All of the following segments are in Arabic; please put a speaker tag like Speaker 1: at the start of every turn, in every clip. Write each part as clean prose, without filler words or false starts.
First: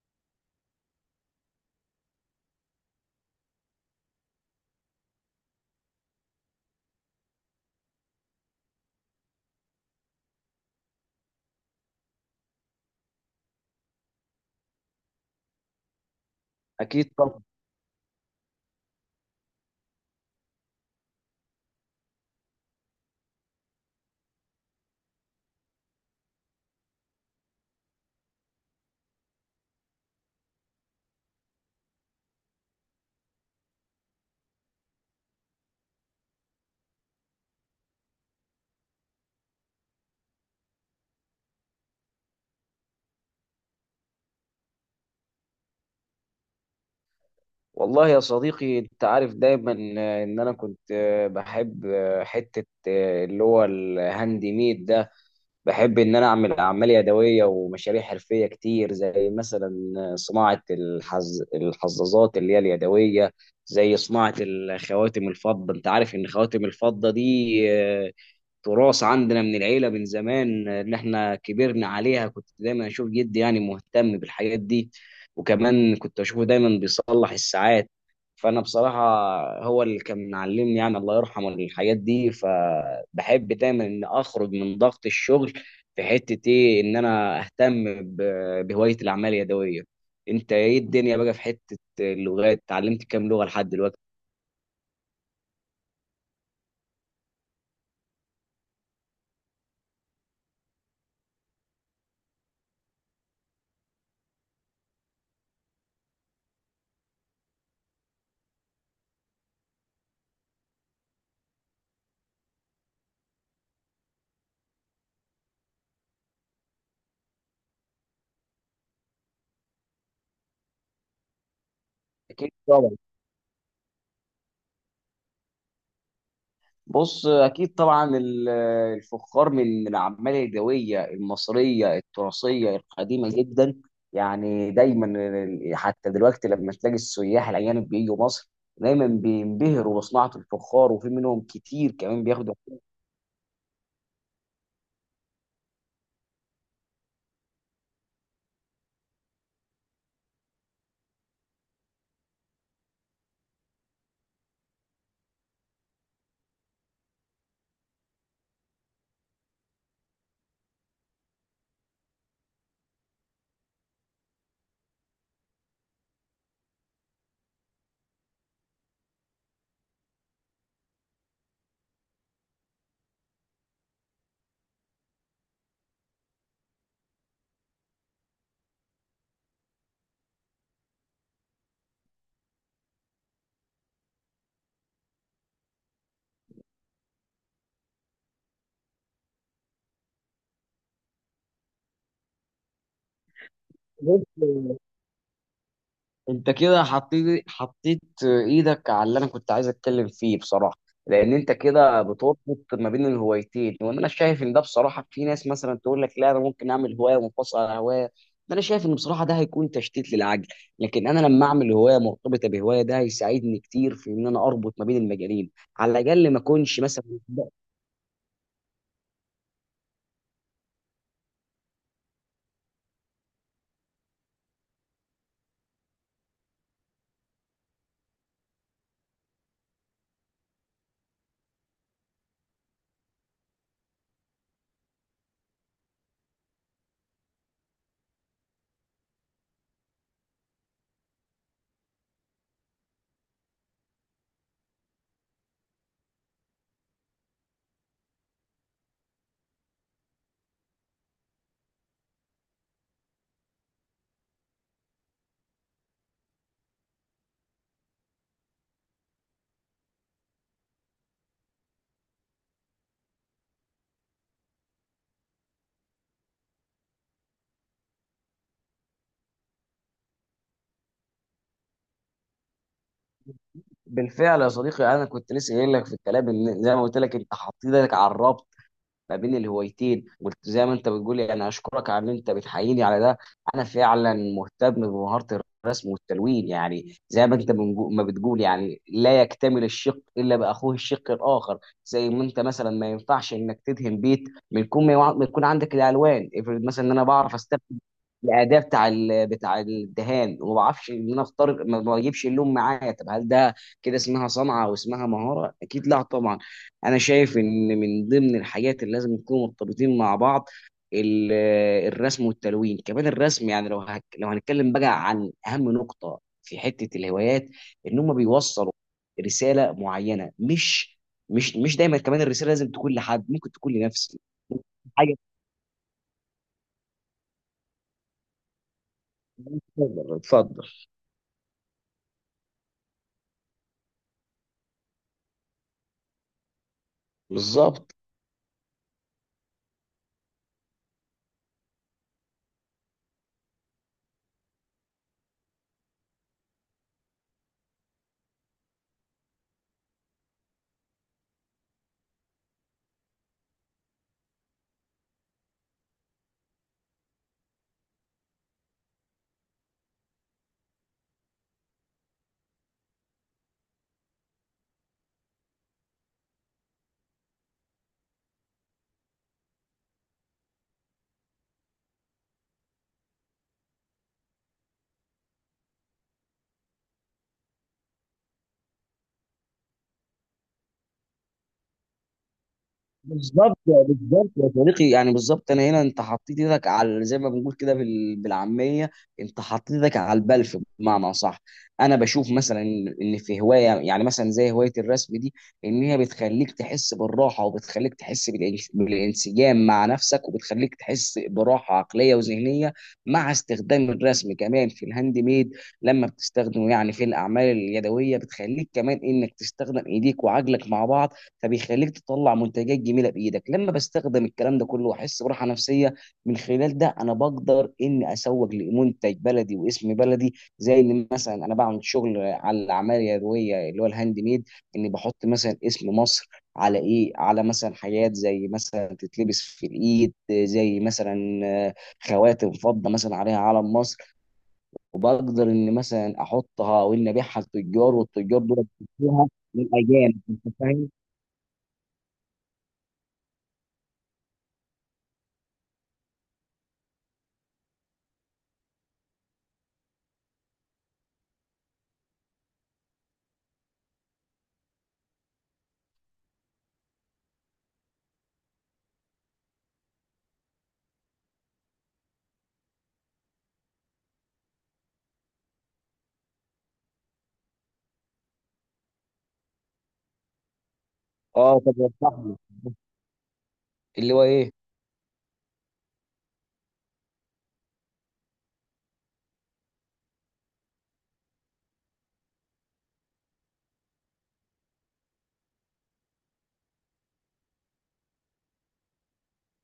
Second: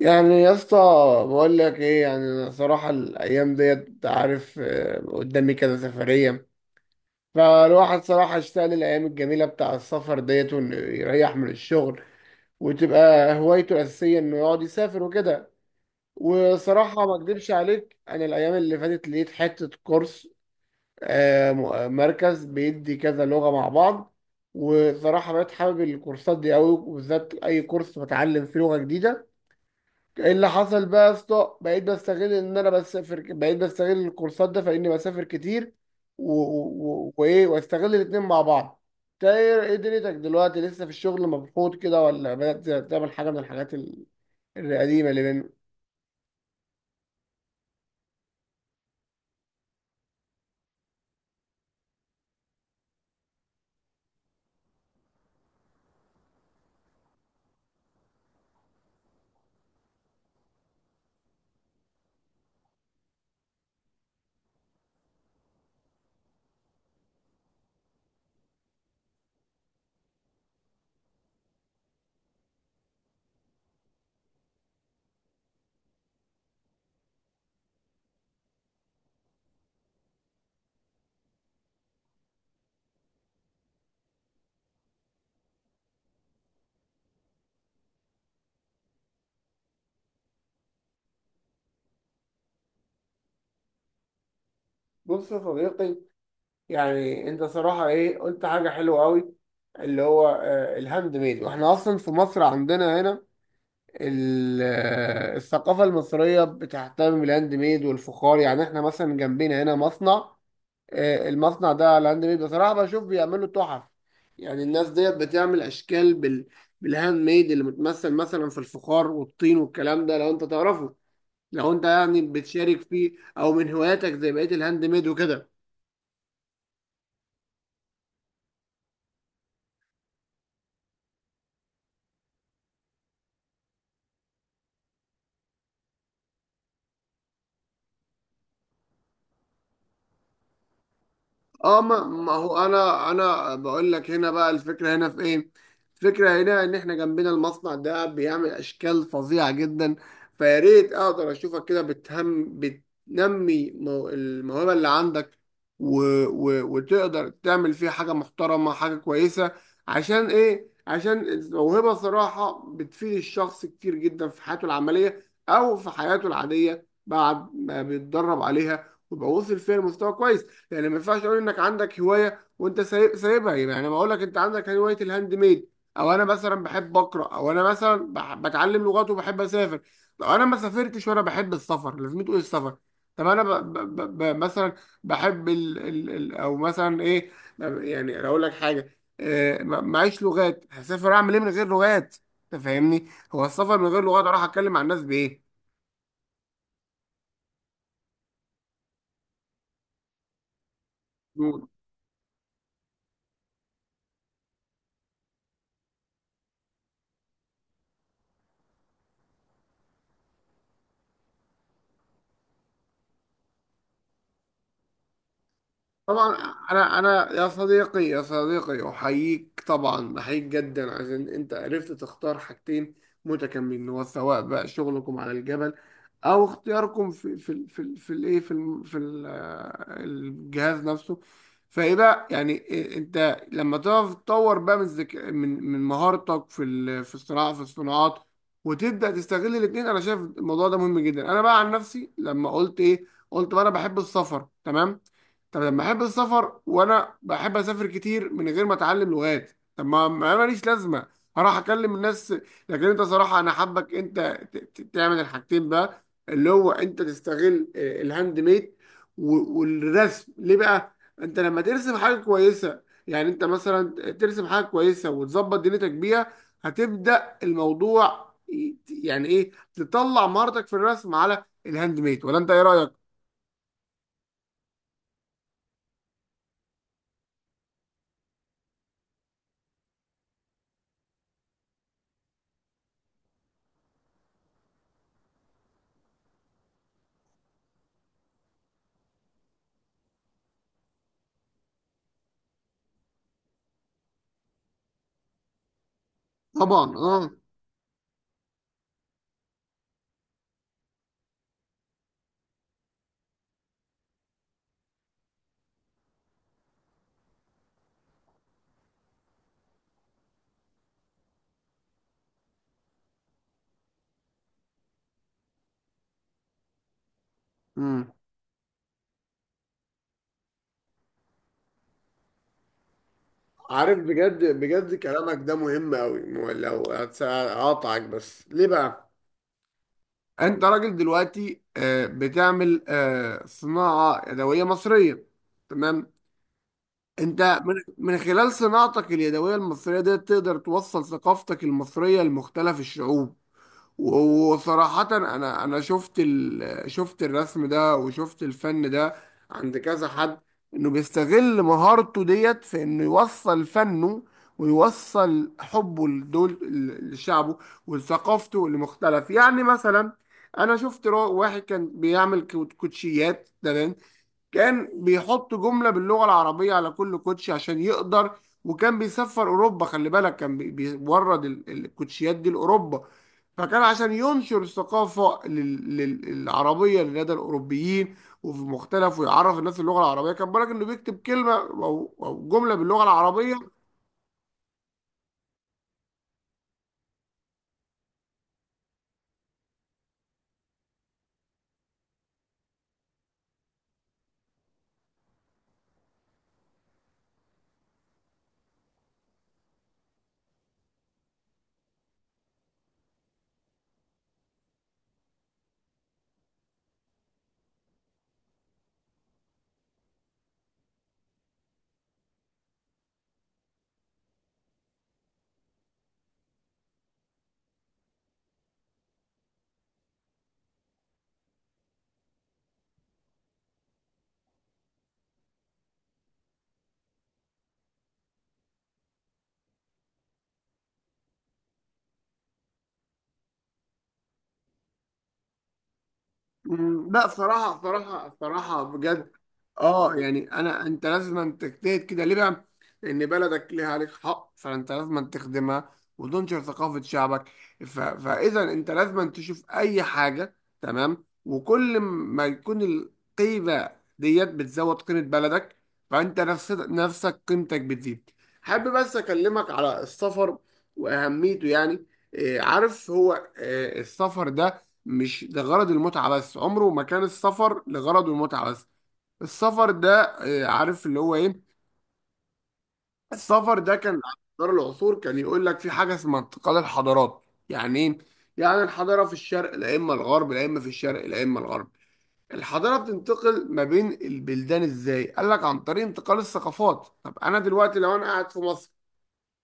Speaker 1: يعني يا اسطى، بقول لك ايه؟ يعني انا صراحه الايام ديت أنت عارف، قدامي كذا سفريه. فالواحد صراحه اشتاق للايام الجميله بتاع السفر ديت، وانه يريح من الشغل وتبقى هوايته الاساسيه انه يقعد يسافر وكده. وصراحه
Speaker 2: أكيد
Speaker 1: ما
Speaker 2: طبعا.
Speaker 1: اكدبش عليك، انا الايام اللي فاتت لقيت حته كورس. مركز بيدي كذا لغه مع بعض. وصراحه بقيت حابب الكورسات دي قوي، وبالذات اي كورس بتعلم فيه لغه جديده. ايه اللي حصل بقى يا اسطى؟ بقيت بستغل ان انا بسافر، بقيت بستغل الكورسات ده، فاني بسافر كتير وايه، واستغل الاتنين مع بعض. انت ايه؟ دنيتك دلوقتي، لسه في الشغل مبسوط كده، ولا بدأت تعمل حاجه من الحاجات القديمه اللي بيننا؟
Speaker 2: والله يا صديقي، أنت عارف دايما إن أنا كنت بحب حتة اللي هو الهاند ميد ده. بحب إن أنا أعمل أعمال يدوية ومشاريع حرفية كتير، زي مثلا صناعة الحظاظات اللي هي اليدوية، زي صناعة الخواتم الفضة. أنت عارف إن خواتم الفضة دي تراث عندنا من العيله من زمان، اللي احنا كبرنا عليها. كنت دايما اشوف جدي يعني مهتم بالحاجات دي، وكمان كنت اشوفه دايما بيصلح الساعات. فانا بصراحه هو اللي كان معلمني يعني، الله يرحمه، الحاجات دي. فبحب دايما ان اخرج من ضغط الشغل في حته ايه، ان انا اهتم بهوايه الاعمال اليدويه. انت ايه الدنيا بقى في حته اللغات؟ اتعلمت كام لغه لحد دلوقتي؟
Speaker 1: بص يا صديقي، يعني انت صراحة ايه، قلت حاجة حلوة قوي. اللي هو الهاند ميد. واحنا اصلا في مصر عندنا هنا الثقافه المصريه بتهتم بالهاند ميد والفخار. يعني احنا مثلا جنبنا هنا مصنع، المصنع ده على هاند ميد. بصراحة بشوف بيعملوا تحف، يعني الناس ديت بتعمل أشكال بالهاند ميد، اللي متمثل مثلا في الفخار والطين والكلام ده. لو أنت تعرفه، لو أنت يعني
Speaker 2: اكيد
Speaker 1: بتشارك
Speaker 2: طبعا.
Speaker 1: فيه، أو من هواياتك زي بقية الهاند ميد وكده.
Speaker 2: بص، اكيد طبعا، الفخار من الاعمال اليدويه المصريه التراثيه القديمه جدا. يعني دايما حتى دلوقتي لما تلاقي السياح الاجانب بييجوا مصر، دايما بينبهروا بصناعه الفخار، وفي منهم
Speaker 1: اه،
Speaker 2: كتير
Speaker 1: ما,
Speaker 2: كمان
Speaker 1: ما هو انا بقول لك، هنا بقى الفكره، هنا في ايه؟ الفكره هنا ان احنا جنبنا المصنع ده بيعمل اشكال فظيعه جدا. فيا ريت اقدر اشوفك كده بتهم بتنمي الموهبه اللي عندك، و و وتقدر تعمل فيه حاجه محترمه، حاجه كويسه. عشان ايه؟ عشان الموهبه صراحه بتفيد الشخص كتير جدا في حياته العمليه، او في حياته العاديه بعد ما بيتدرب عليها ويبقى وصل فيها لمستوى كويس. يعني ما ينفعش تقول انك عندك هوايه وانت سايبها. يعني ما اقول لك انت عندك هوايه الهاند ميد، او انا مثلا بحب اقرا، او انا مثلا بتعلم لغات وبحب اسافر. لو انا ما سافرتش وانا بحب السفر، لازم تقول السفر. طب انا مثلا بحب او مثلا ايه، يعني اقول لك حاجه، معيش لغات، هسافر اعمل ايه من غير لغات؟ انت فاهمني؟ هو السفر من غير لغات اروح اتكلم
Speaker 2: بياخدوا.
Speaker 1: مع الناس بايه؟
Speaker 2: انت كده حطيت ايدك على اللي انا كنت عايز اتكلم فيه بصراحه، لان انت كده بتربط ما بين الهوايتين. وان انا شايف ان ده بصراحه، في ناس مثلا تقول لك لا، انا ممكن اعمل هوايه منفصله عن هوايه. ده انا شايف ان بصراحه ده هيكون تشتيت للعقل، لكن انا لما اعمل هوايه مرتبطه بهوايه ده هيساعدني كتير في ان انا اربط ما بين المجالين، على الاقل
Speaker 1: طبعا.
Speaker 2: ما اكونش
Speaker 1: انا
Speaker 2: مثلا.
Speaker 1: انا يا صديقي، يا صديقي احييك، طبعا احييك جدا عشان انت عرفت تختار حاجتين متكاملين. هو سواء بقى شغلكم على الجبل، او اختياركم في الايه، في الجهاز نفسه. فايه بقى؟ يعني إيه انت لما تعرف تطور بقى من من مهارتك في الصناعه، في الصناعات، وتبدا تستغل الاثنين. انا شايف الموضوع ده مهم جدا. انا بقى عن نفسي، لما قلت ايه؟ قلت بقى انا بحب السفر، تمام. طب لما احب السفر وانا بحب اسافر كتير من غير ما اتعلم لغات، طب ما ما ماليش لازمه هروح اكلم الناس. لكن انت صراحه انا حابك انت تعمل الحاجتين بقى، اللي هو انت تستغل الهاند ميد والرسم. ليه بقى؟ انت لما ترسم حاجه كويسه، يعني انت مثلا ترسم حاجه كويسه وتظبط دنيتك بيها، هتبدا الموضوع يعني ايه؟ تطلع مهارتك في الرسم على الهاند ميد. ولا انت ايه رايك؟
Speaker 2: بالفعل يا صديقي، انا كنت لسه قايل لك في الكلام، ان زي ما قلت لك، انت حطيت ايدك على الربط ما بين الهوايتين. وزي ما انت بتقول يعني، اشكرك على ان انت بتحييني على ده. انا فعلا مهتم بمهارة الرسم والتلوين. يعني زي ما انت ما بتقول، يعني لا يكتمل الشق الا باخوه الشق الاخر. زي ما انت مثلا ما ينفعش انك تدهن بيت من كون ما يكون عندك الالوان. افرض
Speaker 1: طبعا،
Speaker 2: مثلا ان انا
Speaker 1: اه.
Speaker 2: بعرف استخدم الاداء بتاع بتاع الدهان، وما بعرفش ان انا اختار، ما بجيبش اللون معايا. طب هل ده كده اسمها صنعه او اسمها مهاره؟ اكيد لا طبعا. انا شايف ان من ضمن الحاجات اللي لازم يكونوا مرتبطين مع بعض ال- الرسم والتلوين. كمان الرسم، يعني لو لو هنتكلم بقى عن اهم نقطه في حته الهوايات، ان هم بيوصلوا رساله معينه. مش دايما كمان الرساله لازم تكون لحد، ممكن تكون
Speaker 1: عارف،
Speaker 2: لنفسي
Speaker 1: بجد بجد
Speaker 2: حاجه.
Speaker 1: كلامك ده مهم قوي. لو هقاطعك بس، ليه بقى؟
Speaker 2: اتفضل
Speaker 1: انت
Speaker 2: اتفضل.
Speaker 1: راجل دلوقتي بتعمل صناعة يدوية مصرية، تمام. انت من
Speaker 2: بالظبط
Speaker 1: من خلال صناعتك اليدوية المصرية دي تقدر توصل ثقافتك المصرية لمختلف الشعوب. وصراحة أنا شفت شفت الرسم ده، وشفت الفن ده عند كذا حد، إنه بيستغل مهارته ديت في إنه يوصل فنه، ويوصل حبه لدول، لشعبه ولثقافته، لمختلف. يعني مثلا أنا شفت واحد كان بيعمل كوتشيات، تمام. كان بيحط جملة باللغة العربية على كل كوتشي عشان يقدر، وكان بيسفر أوروبا، خلي بالك، كان بيورد الكوتشيات دي لأوروبا، فكان عشان ينشر الثقافة العربية لدى الأوروبيين، وفي مختلف، ويعرف الناس اللغة العربية. كان بالك إنه بيكتب كلمة، أو جملة باللغة العربية.
Speaker 2: بالظبط بالظبط يا صديقي، يعني بالظبط. انا هنا انت حطيت ايدك على زي ما بنقول كده بالعاميه، انت حطيت ايدك على البلف بمعنى صح. انا بشوف مثلا ان إن في هوايه، يعني مثلا زي هوايه الرسم دي، ان هي بتخليك تحس بالراحه، وبتخليك تحس بالانسجام مع نفسك، وبتخليك تحس براحه عقليه وذهنيه. مع استخدام الرسم كمان في الهاند ميد، لما بتستخدمه يعني في الاعمال اليدويه، بتخليك كمان انك تستخدم ايديك وعجلك مع بعض، فبيخليك تطلع منتجات جميله بايدك. لما بستخدم الكلام ده كله واحس براحه نفسيه، من خلال ده انا بقدر اني اسوق لمنتج بلدي واسم بلدي. زي اللي مثلا انا بعمل شغل على الاعمال اليدويه اللي هو الهاند ميد، اني بحط مثلا اسم مصر على ايه، على مثلا حاجات زي مثلا تتلبس في الايد، زي مثلا خواتم فضه مثلا عليها علم مصر. وبقدر ان مثلا احطها وان
Speaker 1: مم، لا
Speaker 2: ابيعها
Speaker 1: صراحة،
Speaker 2: للتجار،
Speaker 1: صراحة
Speaker 2: والتجار دول
Speaker 1: صراحة،
Speaker 2: بيشتروها
Speaker 1: بجد. اه،
Speaker 2: للاجانب. انت
Speaker 1: يعني انا،
Speaker 2: فاهم؟
Speaker 1: انت لازم أن تجتهد كده. ليه بقى؟ لان بلدك ليها عليك حق، فانت لازم أن تخدمها وتنشر ثقافة شعبك. فاذا انت لازم أن تشوف اي حاجة، تمام. وكل ما يكون القيمة ديت بتزود قيمة بلدك، فانت نفس نفسك قيمتك بتزيد. حابب بس اكلمك على السفر واهميته. يعني إيه؟ عارف هو إيه السفر ده؟ مش لغرض المتعة بس، عمره ما كان السفر لغرض المتعة بس. السفر ده، عارف اللي هو
Speaker 2: اه
Speaker 1: ايه؟
Speaker 2: طب يا صاحبي،
Speaker 1: السفر ده كان
Speaker 2: اللي هو
Speaker 1: على
Speaker 2: ايه،
Speaker 1: مدار العصور، كان يقول لك في حاجة اسمها انتقال الحضارات. يعني ايه؟ يعني الحضارة في الشرق لا اما الغرب، لا اما في الشرق لا اما الغرب، الحضارة بتنتقل ما بين البلدان. ازاي؟ قال لك عن طريق انتقال الثقافات. طب انا دلوقتي لو انا قاعد في مصر،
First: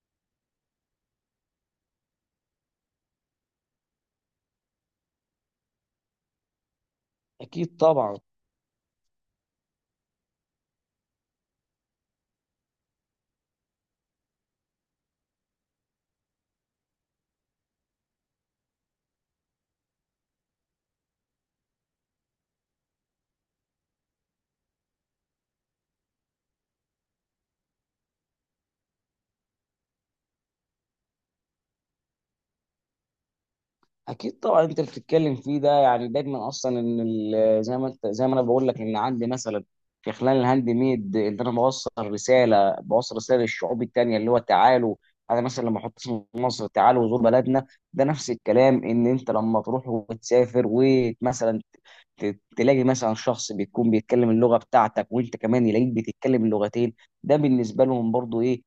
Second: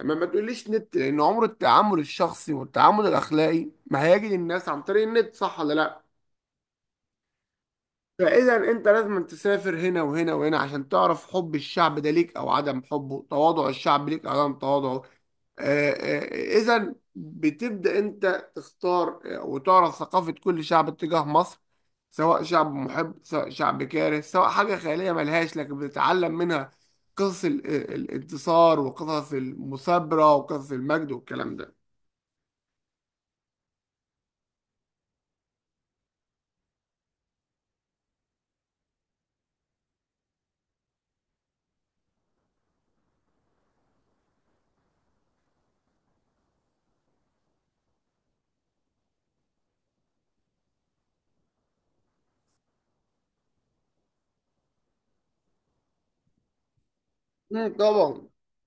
Speaker 1: لما ما تقوليش نت، لان عمر التعامل الشخصي والتعامل الاخلاقي ما هيجي للناس عن طريق النت، صح ولا لا؟
Speaker 2: اكيد طبعا.
Speaker 1: فاذا انت لازم تسافر هنا وهنا وهنا عشان تعرف حب الشعب ده ليك او عدم حبه، تواضع الشعب ليك او عدم تواضعه. اذا بتبدا انت تختار، وتعرف ثقافه كل شعب تجاه مصر، سواء شعب محب، سواء شعب كاره، سواء حاجه خياليه ملهاش، لكن بتتعلم منها قصص الانتصار، وقصص المثابره، وقصص المجد والكلام ده.
Speaker 2: اكيد طبعا انت بتتكلم فيه ده، يعني دايما اصلا ان زي ما انت، زي ما انا بقول لك ان عندي مثلا في خلال الهاند ميد ان انا بوصل رساله، بوصل رساله للشعوب التانيه اللي هو تعالوا. انا مثلا لما احط اسم مصر، تعالوا زور بلدنا. ده نفس الكلام ان انت لما تروح وتسافر ومثلا تلاقي مثلا شخص بيكون بيتكلم اللغه بتاعتك، وانت كمان يلاقيك بتتكلم اللغتين، ده
Speaker 1: مم،
Speaker 2: بالنسبه لهم
Speaker 1: طبعا.
Speaker 2: برضو ايه،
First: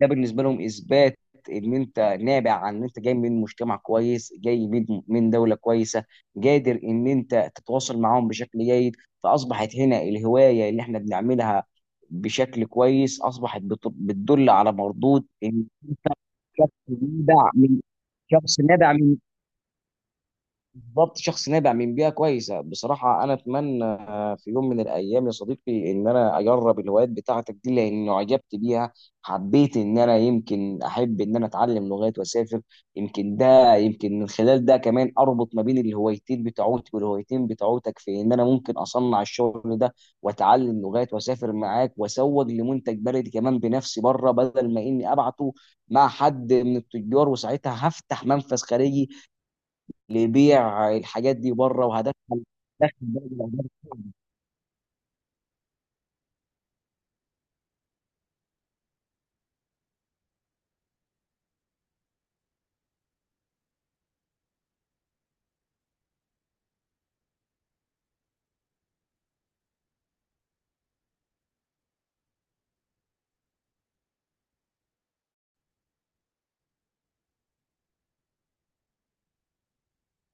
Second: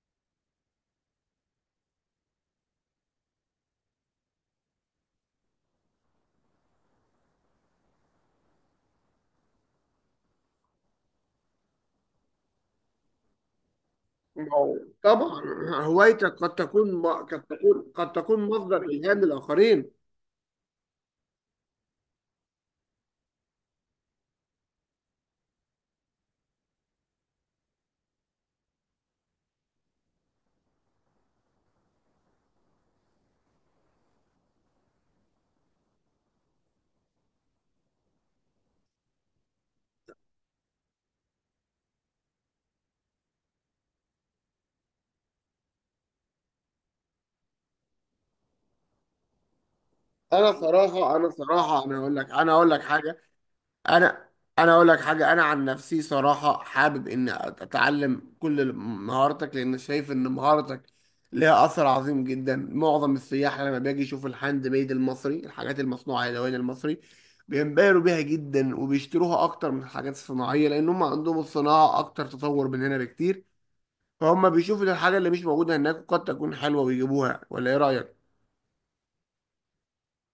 Speaker 2: ده بالنسبه لهم اثبات ان انت نابع عن ان انت جاي من مجتمع كويس، جاي من دوله كويسه، قادر ان انت تتواصل معاهم بشكل جيد. فاصبحت هنا الهوايه اللي احنا بنعملها بشكل كويس اصبحت بتدل
Speaker 1: ما
Speaker 2: على
Speaker 1: هو
Speaker 2: مردود
Speaker 1: طبعا،
Speaker 2: ان
Speaker 1: هوايتك
Speaker 2: شخص نابع من،
Speaker 1: قد تكون
Speaker 2: شخص
Speaker 1: مصدر
Speaker 2: نابع من
Speaker 1: الهام للاخرين.
Speaker 2: بالظبط، شخص نابع من بيئه كويسه. بصراحه انا اتمنى في يوم من الايام يا صديقي، ان انا اجرب الهوايات بتاعتك دي لاني اعجبت بيها. حبيت ان انا يمكن احب ان انا اتعلم لغات واسافر. يمكن ده يمكن من خلال ده كمان اربط ما بين الهوايتين بتوعتي والهوايتين بتوعتك، في ان انا ممكن اصنع الشغل ده واتعلم لغات واسافر معاك واسوق لمنتج بلدي كمان بنفسي بره، بدل ما اني ابعته مع حد من التجار. وساعتها هفتح منفذ خارجي اللي
Speaker 1: انا
Speaker 2: يبيع
Speaker 1: صراحه،
Speaker 2: الحاجات دي بره، وهدخل
Speaker 1: انا اقول لك
Speaker 2: دخل
Speaker 1: حاجه.
Speaker 2: بلد.
Speaker 1: انا انا عن نفسي صراحه حابب اني اتعلم كل مهاراتك، لان شايف ان مهارتك ليها اثر عظيم جدا. معظم السياح لما باجي يشوف الهاند ميد المصري، الحاجات المصنوعه يدويا المصري، بينبهروا بيها جدا وبيشتروها اكتر من الحاجات الصناعيه، لان هم عندهم الصناعه اكتر تطور مننا بكتير. فهم بيشوفوا الحاجة اللي مش موجودة هناك وقد تكون حلوة ويجيبوها، ولا ايه رأيك؟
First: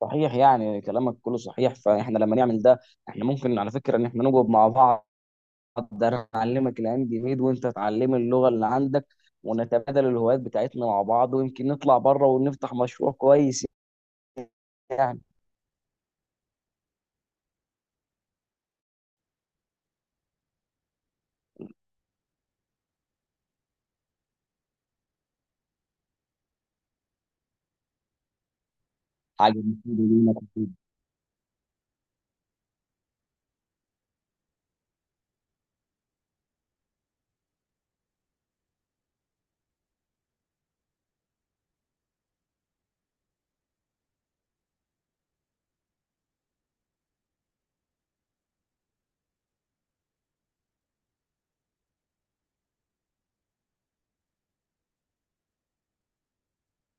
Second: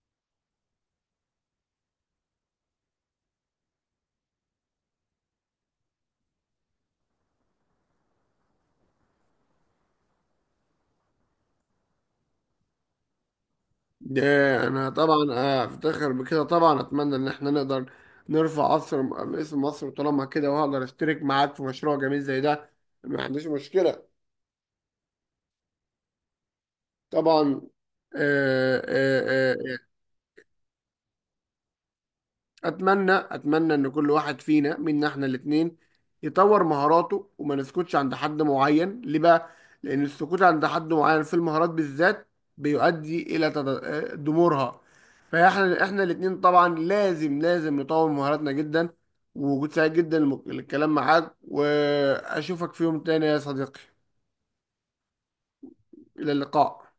Speaker 2: صحيح، يعني كلامك كله صحيح. فاحنا لما نعمل ده، احنا ممكن على فكره ان احنا نقعد مع بعض، ده انا اعلمك الهاند ميد وانت تعلم اللغه اللي عندك، ونتبادل الهوايات بتاعتنا مع بعض، ويمكن نطلع بره ونفتح مشروع كويس،
Speaker 1: ده انا
Speaker 2: يعني
Speaker 1: طبعا، افتخر بكده طبعا. اتمنى ان احنا نقدر نرفع اسم مصر طالما كده، وهقدر اشترك معاك في مشروع جميل زي ده، ما عنديش مشكلة. طبعا، آه، آه،
Speaker 2: حاجه
Speaker 1: آه،
Speaker 2: مفيده لينا.
Speaker 1: اتمنى، اتمنى ان كل واحد فينا، منا احنا الاثنين، يطور مهاراته وما نسكتش عند حد معين. ليه بقى؟ لان السكوت عند حد معين في المهارات بالذات بيؤدي الى دمورها. فاحنا، احنا الاثنين طبعا لازم نطور مهاراتنا جدا. ووجود سعيد جدا للكلام معاك، واشوفك في يوم تاني يا صديقي. الى اللقاء.